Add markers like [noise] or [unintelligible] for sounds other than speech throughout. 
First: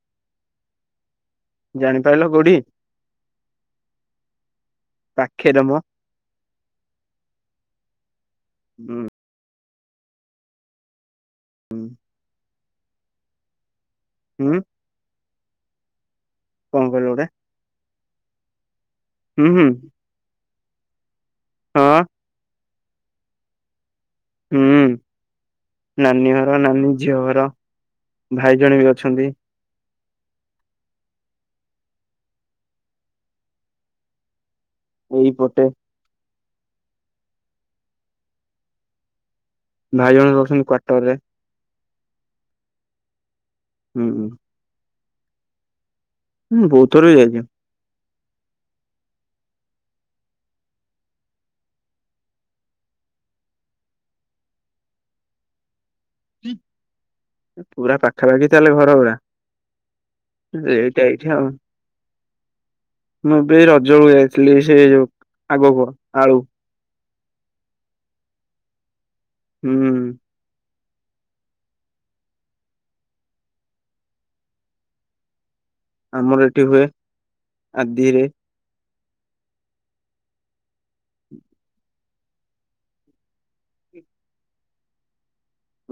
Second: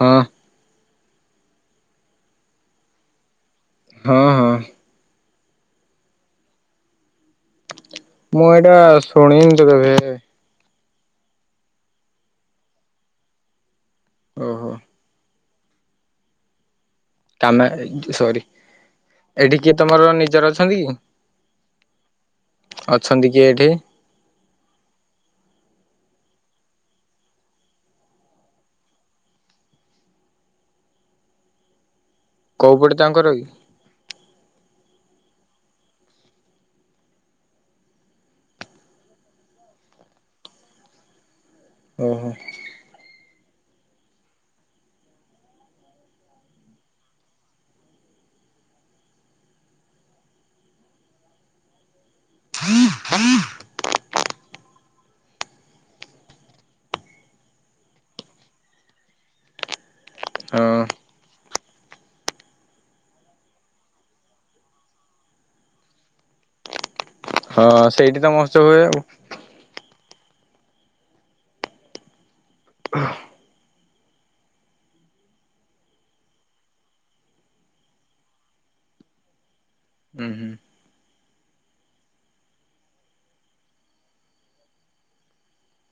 ହଁ। ଜାଣିପାରିଲ କଉଠି? ହଁ ହଁ। ପାଖେରେ ମ। ମୁଁ ଏଇଟା ହୁଁ ଶୁଣି। ବେ। [unintelligible] ହୁଁ। ଓହୋ କଣ କହିଲ ଗୋଟେ ତମେ। ସରି। ହୁଁ ହୁଁ ଏଠିକି ତମର ନିଜର। ହଲି [unintelligible] ହଁ। ଅଛନ୍ତି କିଏ ଏଇଠି। ହୁଁ ନାନୀ ଘର ନାନୀ ଝିଅ ଘର ଭାଇ ଜଣେ ବି ଅଛନ୍ତି। କୋଉ ପଟେ ତାଙ୍କ ଘରକି। ଏଇପଟେ। ଭାଇ ଜଣେ ରହୁଛନ୍ତି କୱଟର ରେ। ଓ ହୋ। ହୁଁ ହୁଁ। ହୁଁ ବହୁତ ଥର ଯାଇଥିଲି। ପୁରା ପାଖାପାଖି ତାହଲେ ଘର ଗୁରା ହଁ ଏଇଟା ଏଠି ଆଉ। ମୁଁ ଏବେ ରଜକୁ ଯାଇଥିଲି ସେଇ ଯୋଉ ଆଗକୁ ଆଳୁ ହ ସେଇଠି ତ ମସ୍ତ ହୁଏ। ହୁଁ। ଆମର ଏଠି ହୁଏ ଆଦିରେ। ଆଉ ହୁଁ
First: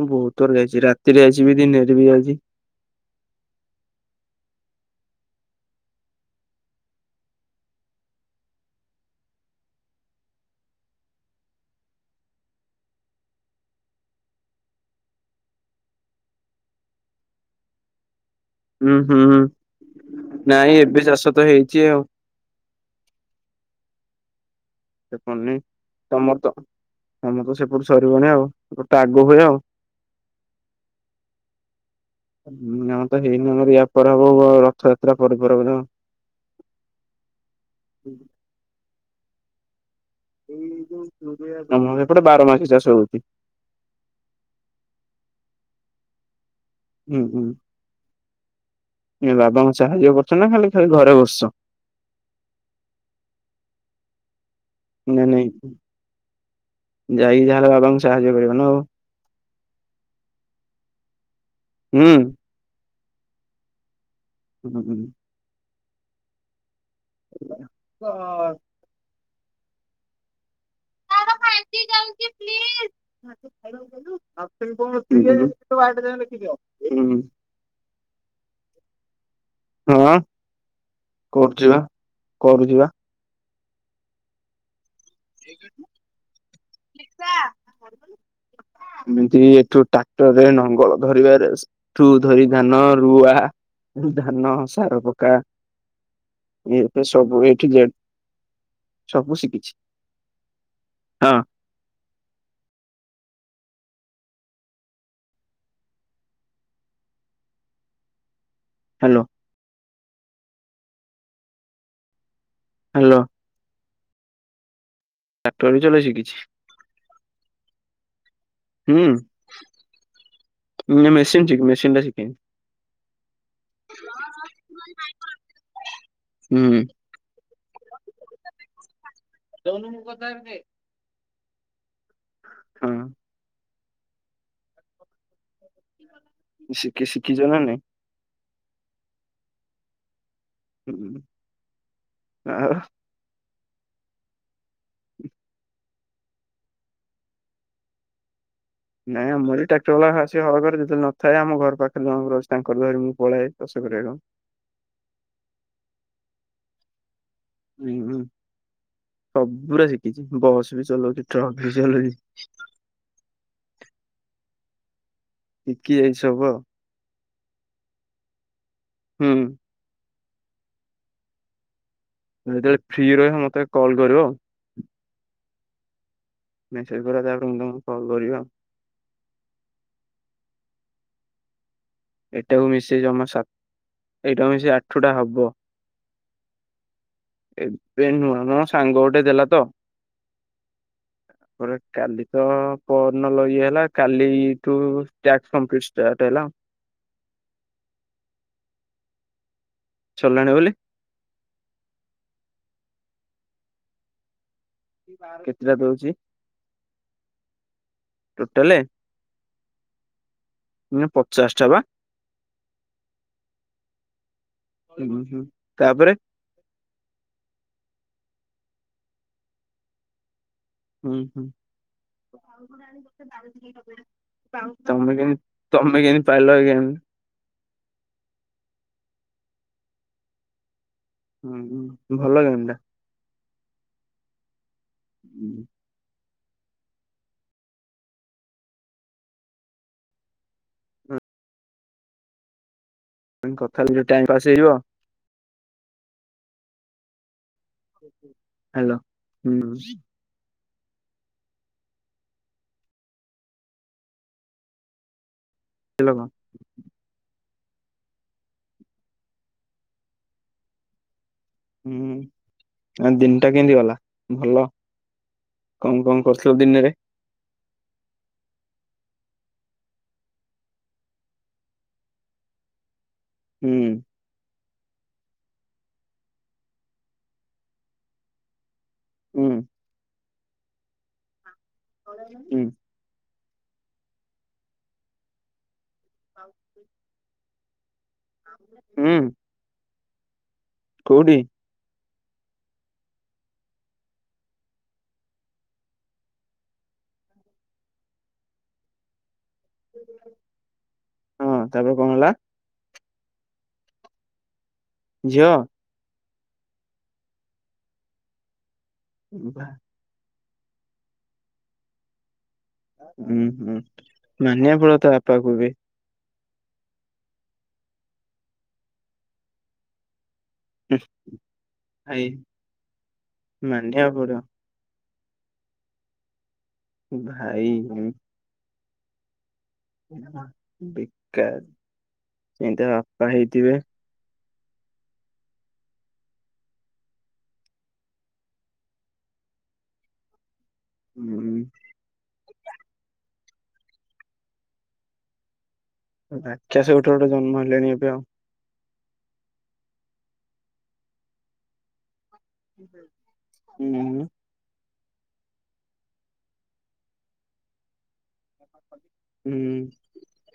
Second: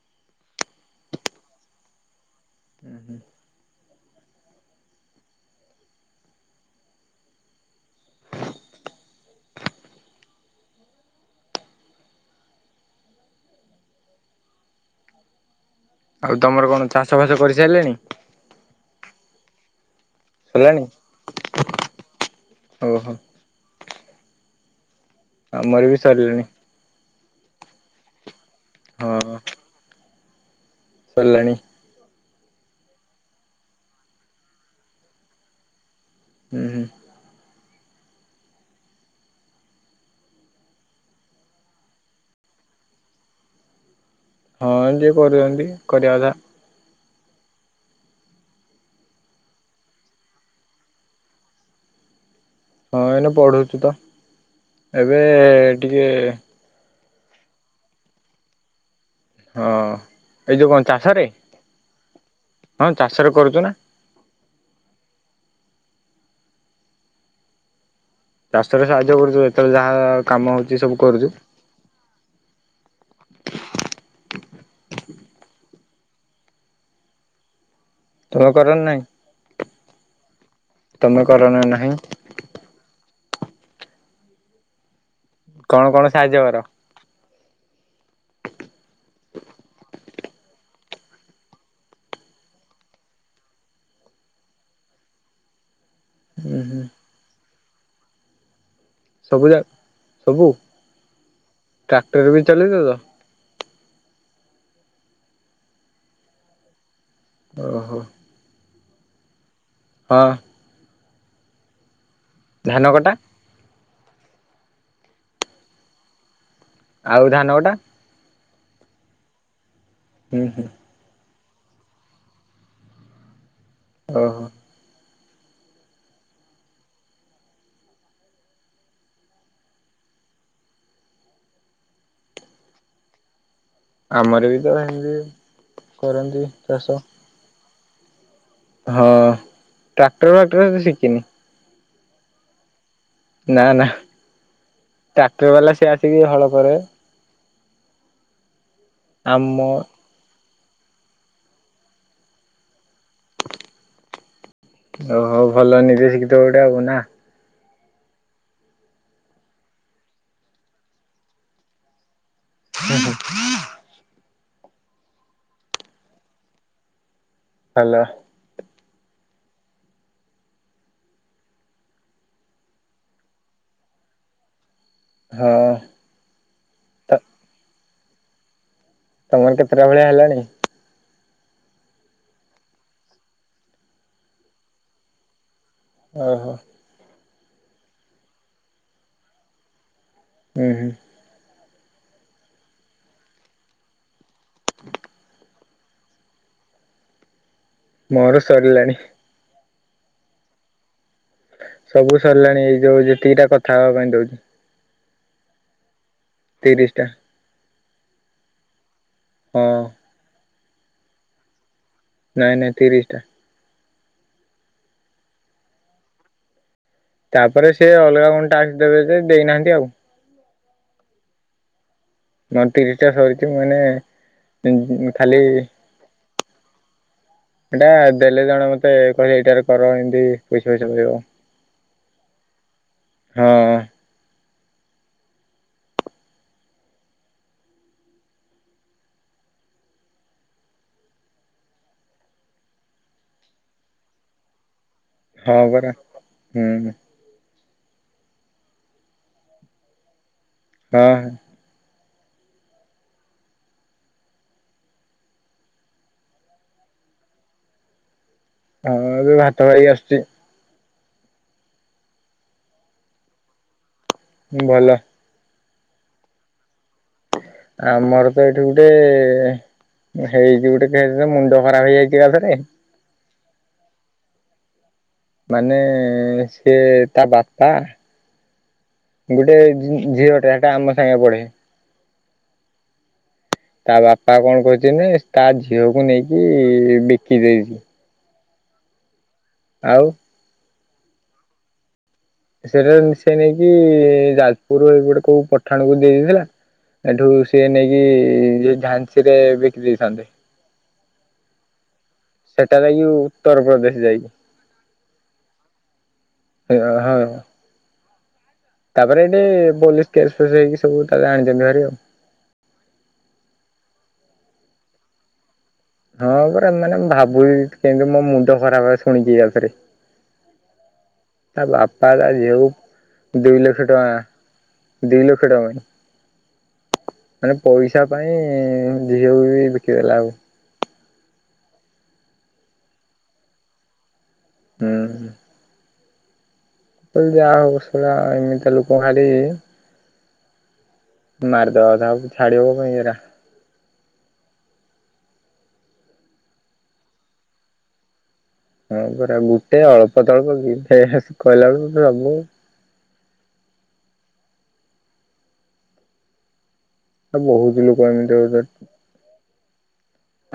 ମୁଁ ବହୁତ ଥର ଯାଇଛି ରାତିରେ ଆଇଛି ବି ଦିନରେ ବି ଆଇଚି। ହୁଁ ଆଉ ତମର କଣ ଚାଷ ବାସ କରିସାରିଲେଣି? ହୁଁ ହୁଁ ହୁଁ। ନାଇଁ ସରିଲାଣି ଏବେ ଚାଷ ତ ହେଇଛି ଆଉ। ଓହୋ ଚପଣି ଆମର ବି ସରିଲାଣି ମସ୍ତ। [unintelligible] ତମର ତ ସେପଟୁ ସରିବଣି ଆଉ। ଗୋଟେ ଆଗ ହଁ ହୁଏ ଆଉ। ସରିଲାଣି। ଆମର ତ ହେଇନି ୟା ପରେପରେ ହବ, ରଥଯାତ୍ରା ପରେପରେ ବୋଧେ ହୁଁ। [unintelligible] ଏଇୋଉ ନ ଏପଟେ ବାର ମାସୀ ଚାଷ ହ‌ଉଚି। [unintelligible] ହଁ ଯିଏ କରୁଛନ୍ତି କରିବା କଥା। ହୁଁ ହୁଁ ଏ ବାବାଙ୍କ ସାହାଯ୍ୟ କରୁଛ ନା ଖାଲି ଖାଇ ଘରେ ଵସିଚ? ହଁ ଏଇନ ପଢୁଛୁ ତ। ଏବେ ନା ନାଇଁ? ଟିକେ। ଯାଇକି ତାହେଲେ ବାବାଙ୍କୁ ସାହାଯ୍ୟ କରିଵ ନା ଆଉ ହଁ ଏ ଯୋଉ କଣ ଚାଷରେ ହୁଁ। ହଁ ଚାଷରେ କରୁଚୁ ନା ହୁଁ ହୁ। ହଁ। [unintelligible] ଚାଷରେ ସାହାଯ୍ୟ କରୁଥିବେ। ଯେତେବେଳେ ଯାହା କାମ ହଉଚି [unintelligible] କିଏ କଣ ରେ ଲେଖିଦିଅ। [unintelligible] ତୁମ କରର ନାହିଁ। [unintelligible] ହଁ। ତମେ କରନା ନାହିଁ? କରୁଛି ବା। କଣ କଣ ସାହାଯ୍ୟ କର? ଏମିତି ଏଠୁ ଟ୍ରାକ୍ଟରରେ ନଙ୍ଗଳ ଧରିବାରେ ଏଠୁ ଧରି ଧାନ ରୁଆ ଧାନ ସାର ପକା ଉୁଁ ଏଇ ହୁଁ ତ ସବୁ ଏ ଜେଟ୍। [unintelligible] ସବୁ ଶିଖିଛି। ସବୁ, ହଁ ଟ୍ରାକ୍ଟର ବି ଚଲେଇଦଉଛ। ଓ ହୋ। ହାଲୋ। ହଁ। ଧାନ କଟା। ହ୍ୟାଲୋ ଟ୍ରାକ୍ଟଟର ଚଲା ଶିଖିଛି। ଆଉ ଧାନ କଟା। ହୁଁ। ହୁଁ ହୁଁ। ଚେନ ସିକିଛି ମେସିିନ୍ ଟା ସିକିନି। ଓହୋ [inaudible] ହୁଁ। ଦଉନୁ ମୁଁ କଥାହେବି ଦେ ହଁ। ଆମର ବି ତ ହେନତି। ଶିକି ଶିଖିଛ ନା ନାହିଁ। ହଁ ଟାକ କ୍ଟର ବାକ୍ଟର ଶିଖିନି। ଆ ନା ନା ଟ୍ରାକ୍ଟର ବାଲା ସେ ଆସିକି ହଳ କରେ। ନାଇଁ ଆମର ଆମ ଟ୍ରାକ୍ଟର ବାଲା ଖା କି ହଳ ଘର ଯେତେବେଳେ ନଥାଏ, ଆମ ଘର ପାଖରେ ଜଣଙ୍କର ଅଛି ତାଙ୍କର ଧରି ମୁଁ ପଳାଏ ଚାଷ କରିବାକୁ। ଓହୋ ଭଲ ନିଜେ ଶିଖିଥିବ ଗୋଟେ ଆଉ ନା। ହୁଁ ହଁ ସବୁୁରା ଶିଖିଛି ବସ୍ ବି ଚଲାଉଛି ଟ୍ରକ ବି ଚଲଉ [inaudible] କି ଏଇସବୁ ଆଉ। ହେଲା। ହୁଁ। ଯେତେବେଳେ ଫ୍ରି ରହିବ ମତେ କଲ୍ କରିବ। ହଁ। ମ ସେ ତ ପୁର ଯା ତାପରେ ମୁଁ ତମକୁ କଲ୍ କରିବି ଆଉ। ତମର କେତେଟା ଭଳିଆ ହେଲାଣି। ଏଇଟାକୁ ମିଶେଇ ଜମା ଶା ଏଇଟା ମିଶେଇ ଆଠ ଟା ହବ। ଓ ହୋ। ଏବେ ନୁହଁ ମୋ ସାଙ୍ଗ ଗୋଟେ ଦେଲା ତ। ହୁଁ ହୁଁ। ପରେ କାଲି ତ ପହରିନ ଲ ଇଏ ହେଲା କାଲି କାଲି ଠୁ ସ୍ଟାଟ। କମ୍ଳିଟ ଷ୍ଟାଟ ହେଲା। ମୋର ସରିଲାଣି। ସରିଲାଣି ବୋଲି ସବୁ ସରିଲାଣି ଏଇ ଯୋଉ ଯେତିକିଟା କଥା ହବା ପାଇଁ ଦଉଛି। କେତେଟା ଦଉଚି? ତିରିଶି ଟା। ଟୋଟାଲେ। ହଁ। ପଚାଶ ଟା ବା? ନାଇଁ ନାଇଁ ତିରିଶି ଟା। ହୁଁ ତାପରେ ତାପରେ ସେ ଅଲଗା କଣ ଟାସ୍କ ଦେବେ ଯେ ଦେଇନାହାନ୍ତି ଆଉ। ହୁଁ ହୁଁ। ମୋର ତିରିଶ ଟା ସରିଛି ମାନେ ଖାଲି [inaudible] ତମେ କେମି ପାଇଲ ଗେମ୍। ଏଟା ଦେଲେ ଜଣେ ମତେ କହିଲେ ଏଇଟାରେ କର ଏମିତି ପଇସା ଫ ହୁଁ ହୁଁ। ଭଲ ଗେମ୍ ଟା। ହଁ। [unintelligible] ମୁଁ କହିଲି କଥା ହେଲେ ଟାଇମ୍ ପାସ୍ ହେଇଯିବ। ହଁ ପରା ହୁଁ। ହ୍ୟାଲୋ ହୁଁ। ହଁ। ହେଲୋ କ ହଁ ଏବେ ଭାତ ଖାଇକି ଆସିଚି। ହୁଁ ଆଜି ଦିନଟା କେମିତି ଗଲା। ଭଲ। କଣ କଣ କରୁଥିଲ ଦିନରେ? ଆମର ତ ଏଇଠି ଗୋଟେ ହେଇଛି ଗୋଟେ କେସ୍ ଯେ ମୁଣ୍ଡ ଖରାପ ହେଇଯାଇଛି ଏକାଥରେ। ହୁଁ। ମାନେ ସେ ତା ବାପା ହୁଁ ଗୋଟେ ଝିଅ। ସେଟା ଆମ ସାଙ୍ଗେ ପଢ଼େ। ହୁଁ। ତା ବାପା କଣ କରିଛି ନା ତା ଝିଅକୁ ନେଇକି ବିକି ଦେଇଛି। ହୁଁ। ଆଉ। କଉଠି? ସେଟା ସିଏ ନେଇକି ଯାଜପୁର ଏଇପଟେ କୋଉ ପଠାଣକୁ ଦେଇ ଦେଇଥିଲା ଏଠୁ ସିଏ ନେଇକି ଯ ଝାନ୍ସିରେ ବିକି ଦେଇଥାନ୍ତେ। ହଁ ତାପ ସେଟା ଲାଗି ଉତ୍ତରପ୍ରଦେଶ ଯାଇକି। ଝିଅ। ସେ ହଁ। ତାପରେ ଏଠି ପୋଲିସ କେସ୍। ତ ସେ ଏଇ କି ସବୁ [inaudible] ଆଣି ଦେଲା ଘରେ ଆ ହୁଁ ହୁଁ ମାନିବା ପଡିବ ତ ବାପାକୁ ବି। ହଁ ପରା ମାନେ ମୁ ଭାବୁଛି କିନ୍ତୁ ମୋ ମୁଣ୍ଡ ଖରାପ ଶୁଣିକି ଆଉଥରେ। ହୁଁ, ତା ବାପା ଭାଇ ତା ଝିଅକୁ ଦୁଇ ଲକ୍ଷ ମାନିବାକୁ ପଡିବ। ଟଙ୍କା। ଦି ଲକ୍ଷ ଟଙ୍କା। ମାନେ ଭାଇ ପଇସା ପାଇଁ। ଝିଅକୁ ବି। [unintelligible] ବେକାର କେମିତିଆ ବାପା ହେଇଥିବେ। ହୁଁ। ଯ [unintelligible] ଏମିତି ଲୋକଙ୍କୁ ଖାଲି ହୁଁ ମାରିଦବା କଥା। ଛାଡ଼ିବ ପାଇଁ [inaudible] ରାକ୍ଷାସ ଗୋଟେ ଗୋଟେ ଜନ୍ମ ହେଲେଣିି ଏବେ ଆଉ। ହଁ ପରା ଗୋଟେ ଅଳ୍ପ ତଳ୍ପ କି କହିଲା ବେଳକୁ ସବୁ। ହୁଁ। ଆ ବହୁତ ଲୋକ ଏମିତି। ହୁଁ।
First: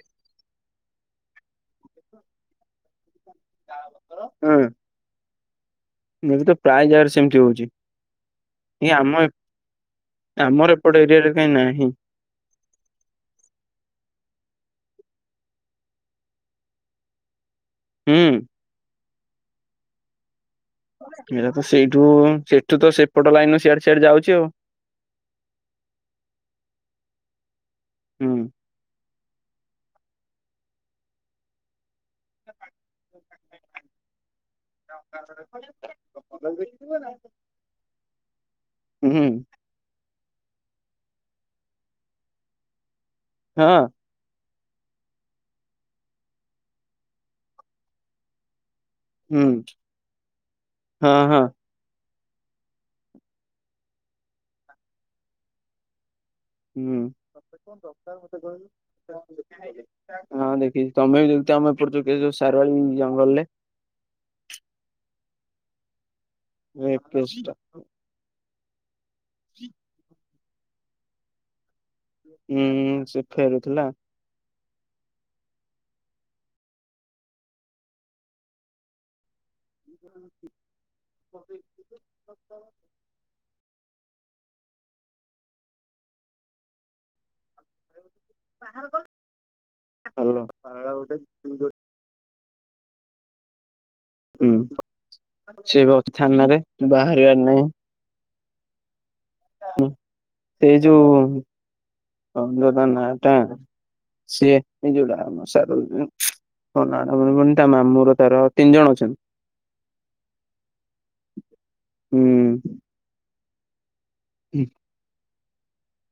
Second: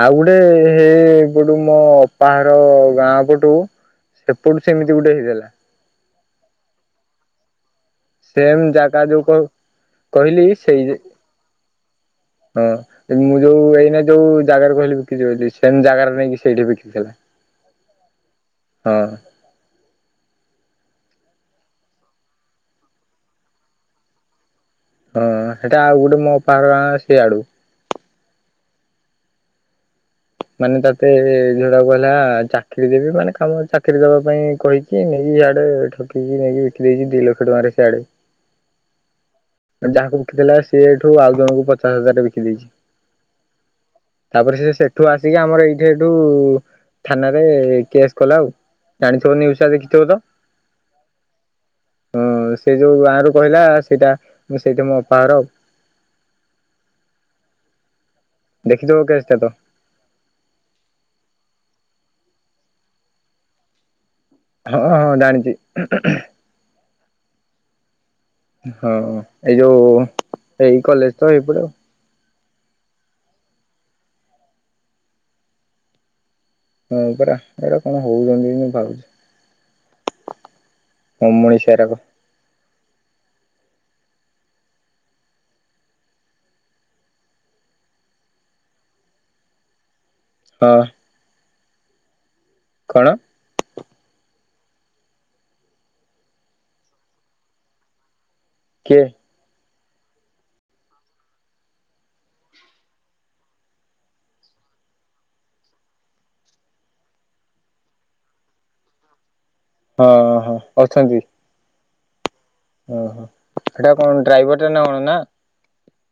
ଆଉ ହେ ଏପଟୁ ମୋ ଅପାହର ଗାଁ। ପଟୁ ସେପଟୁ ହଁ ସେମିତି ଗୋଟେ ହେଇଥିଲା। ଏବେ ତ ପ୍ରାୟ ଯାଗାରେ ସେମିତି ହଉଛି। ସେମ୍ ଏ ଜାଗା ଆମ ଯୋଉ କ କହିଲି ଆମର ସେଇ ଏପଟ ଏରିଆରେ କାହିଁ ନାହିଁ। ହଁ ମୁଁ ଯୋଉ ଏଇନ୍ ଯୋଉ ଜାଗାରେ କହିଲି ବିକିଛିି ବୋଲି ସେ ଜାଗାରେ ନେଇକି ସେଇଠି ବିକିଥିବେ। ହୁଁ। ହଁ। ଏରା ତ ସେଇଠୁ ସେଠୁ ତ ସେପଟ ଲାଇନ ସିଆଡେ ସିଆଡେ ଯାଉଛି ଆଉ। ହଁ ସେଟା ଆଉ ଗୋଟେ ମୋ ପାର ଗାଁ ସିଆଡୁ ହୁଁ। ମାନେ ତତେ ଯୋଉଡା କହିଲା ଚାକିରି ଦେବି ମାନେ କାମ ଚାକିରି ଦବା ପାଇଁ କହିକି ନେଇକି ସିଆଡେ ଠକେଇିକି ନେଇକି ବିକି ଦେଇେଇଛି ଦି ଲକ୍ଷ ଟଙ୍କାରେ ହୁଁ ସିଆଡେ ଯାହାକୁ ବିକିଥିଲା ସିଏ ଏଠୁ ଆଉ ଜଣଙ୍କୁ ପଚାଶ ହଜାରରେ ବିକି ଦେଇଛି। ହଁ। ତାପରେ ସେ ସେ ତୁ ଆସିକି ଆମର ଏଇଠି ଏଠୁ ଥାନାରେ କେସ୍ କଲା ଆଉ। ଜାଣିଥିବ ହୁଁ ନିଉଜ୍ ଟା ଦେଖିଥିବ ତ ହଁ ହଁ ହଁ ସେ ଯୋଉ ଗାଁରୁ କହିଲା ସେଇଟା ସେଇଠି ମୋ ଅପା ଘର ଆଉ। ହୁଁ। ଦେଖିଥିବ କେସ୍ ଟା ତ ହଁ ଦେଖିଛି ତମେ ବି ଯଦି ତମେ [inaudible] ଯୋଉ ସାରୁଆଳି ଜଙ୍ଗଲରେ। ହଁ ହଁ ଜାଣିଛି ଏ [inaudible] ହଁ ଏଇ ଯୋଉ ଏଇ କଲେଜ ତ ଏଇପଟେ ହୁଁ ସେ ଫେରୁଥିଲା। ହଁ ପରା ଏଇଟା କଣ ହଉଛନ୍ତି ମୁଁ ଭାବୁଛି। [inaudible] ଅମଣିଷିଆ ଗୁରାକ [inaudible] ବାହାର କଲ [inaudible] ହଁ ହାଲୋ କଣ ହୁଁ ସେ ବା ଥାନାରେ ବାହାରିବାର ନାହିଁ କିଏ ହୁଁ ସେ ଯୋଉ କଁତ ତା ନା ଟା ସିଏ ଏ ଯୋଉଟା ଆମ ସା କଁ ନା ଟା ମନେପଡୁନି ତା ମାମୁଁ ର ତାର ତିନି ଜଣ ଅଛନ୍ତି। ହଁ ହଁ ଅଛନ୍ତି। ହୁଁ ଓହୋ ସେଇଟା କଣ ଡ୍ରାଇଭର ଟା ନା କଣ ନା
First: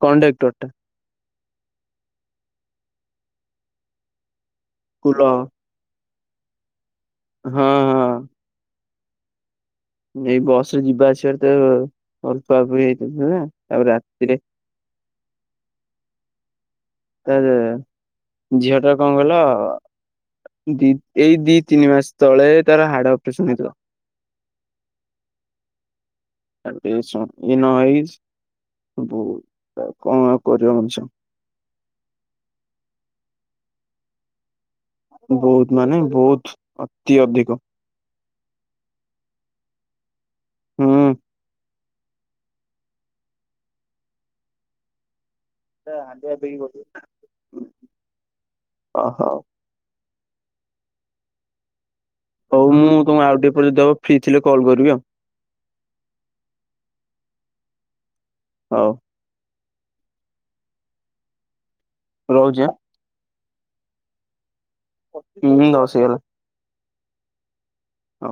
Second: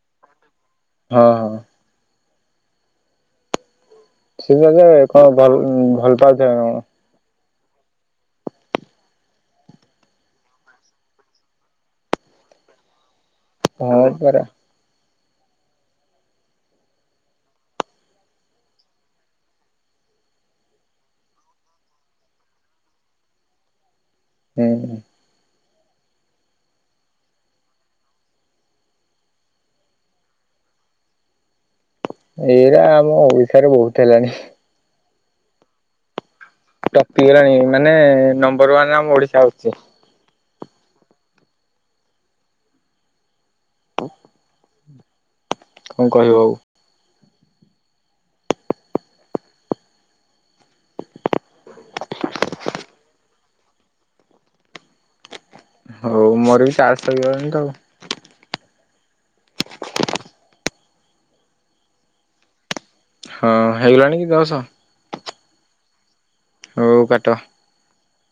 କଣ୍ଡକ୍ଟର୍ ଟା ହଁ ହଁ ସେ [unintelligible] କୁଲ କଣ ଭଲ ଭଲ ତ ଦେଲ ହଁ ହଁ। ଏଇ ବସ ରେ ଯିବା ଆସିବାରେ ତ [unintelligible] ହେଇଥିଲା ନା। ତାପରେ ହଁ ରାତିରେ ପରା ତା ଝିଅଟା କଣ କହିଲ ଦି ଏଇ ଦି ତିନି ମାସ ତଳେ ତାର ହାଡ ଅପରେସନ ହେଇଥିଲା। ହୁଁ ତାଠି ସଙ୍କିନ ହେଇଛି [unintelligible] କଣ ଆଉ କରିବ ମଣିଷ? ଏଇଟା ଆମ ଓଡିଶାରେ ବହୁତ ହେଲାଣି। ବହୁତ ମାନେ ବହୁତ ଅତି ଟପିଗଲାଣି ଅଧିକ ମାନେ ନମ୍ବର ୱାନରେ ଆମ ଓଡିଶା ଆସୁଛି। ହୁଁ। ହେ କଣ କହିବ ହାଣ୍ଡିଆ ଆଉ ପିଇକି ବସିଛି ନା ଅହ ହଉ। ହଉ ମୁଁ ତମକୁ ଆଉ ଟିକେ ପରେ ଫ୍ରି ଥିଲେ କଲ୍ କରିବି ଆଉ ହଉ ମୋର ବି ଚାର୍ଜ ସଗଲାଣି ତ ଆଉ। ହଉ। ରହୁଛି ହଁ। ହଁ ହେଇଗଲାଣି କି ଦଶ? ହୁଁ ଦଶ ହେଇଗଲାଣି। ହଉ କାଟ। ହଁ।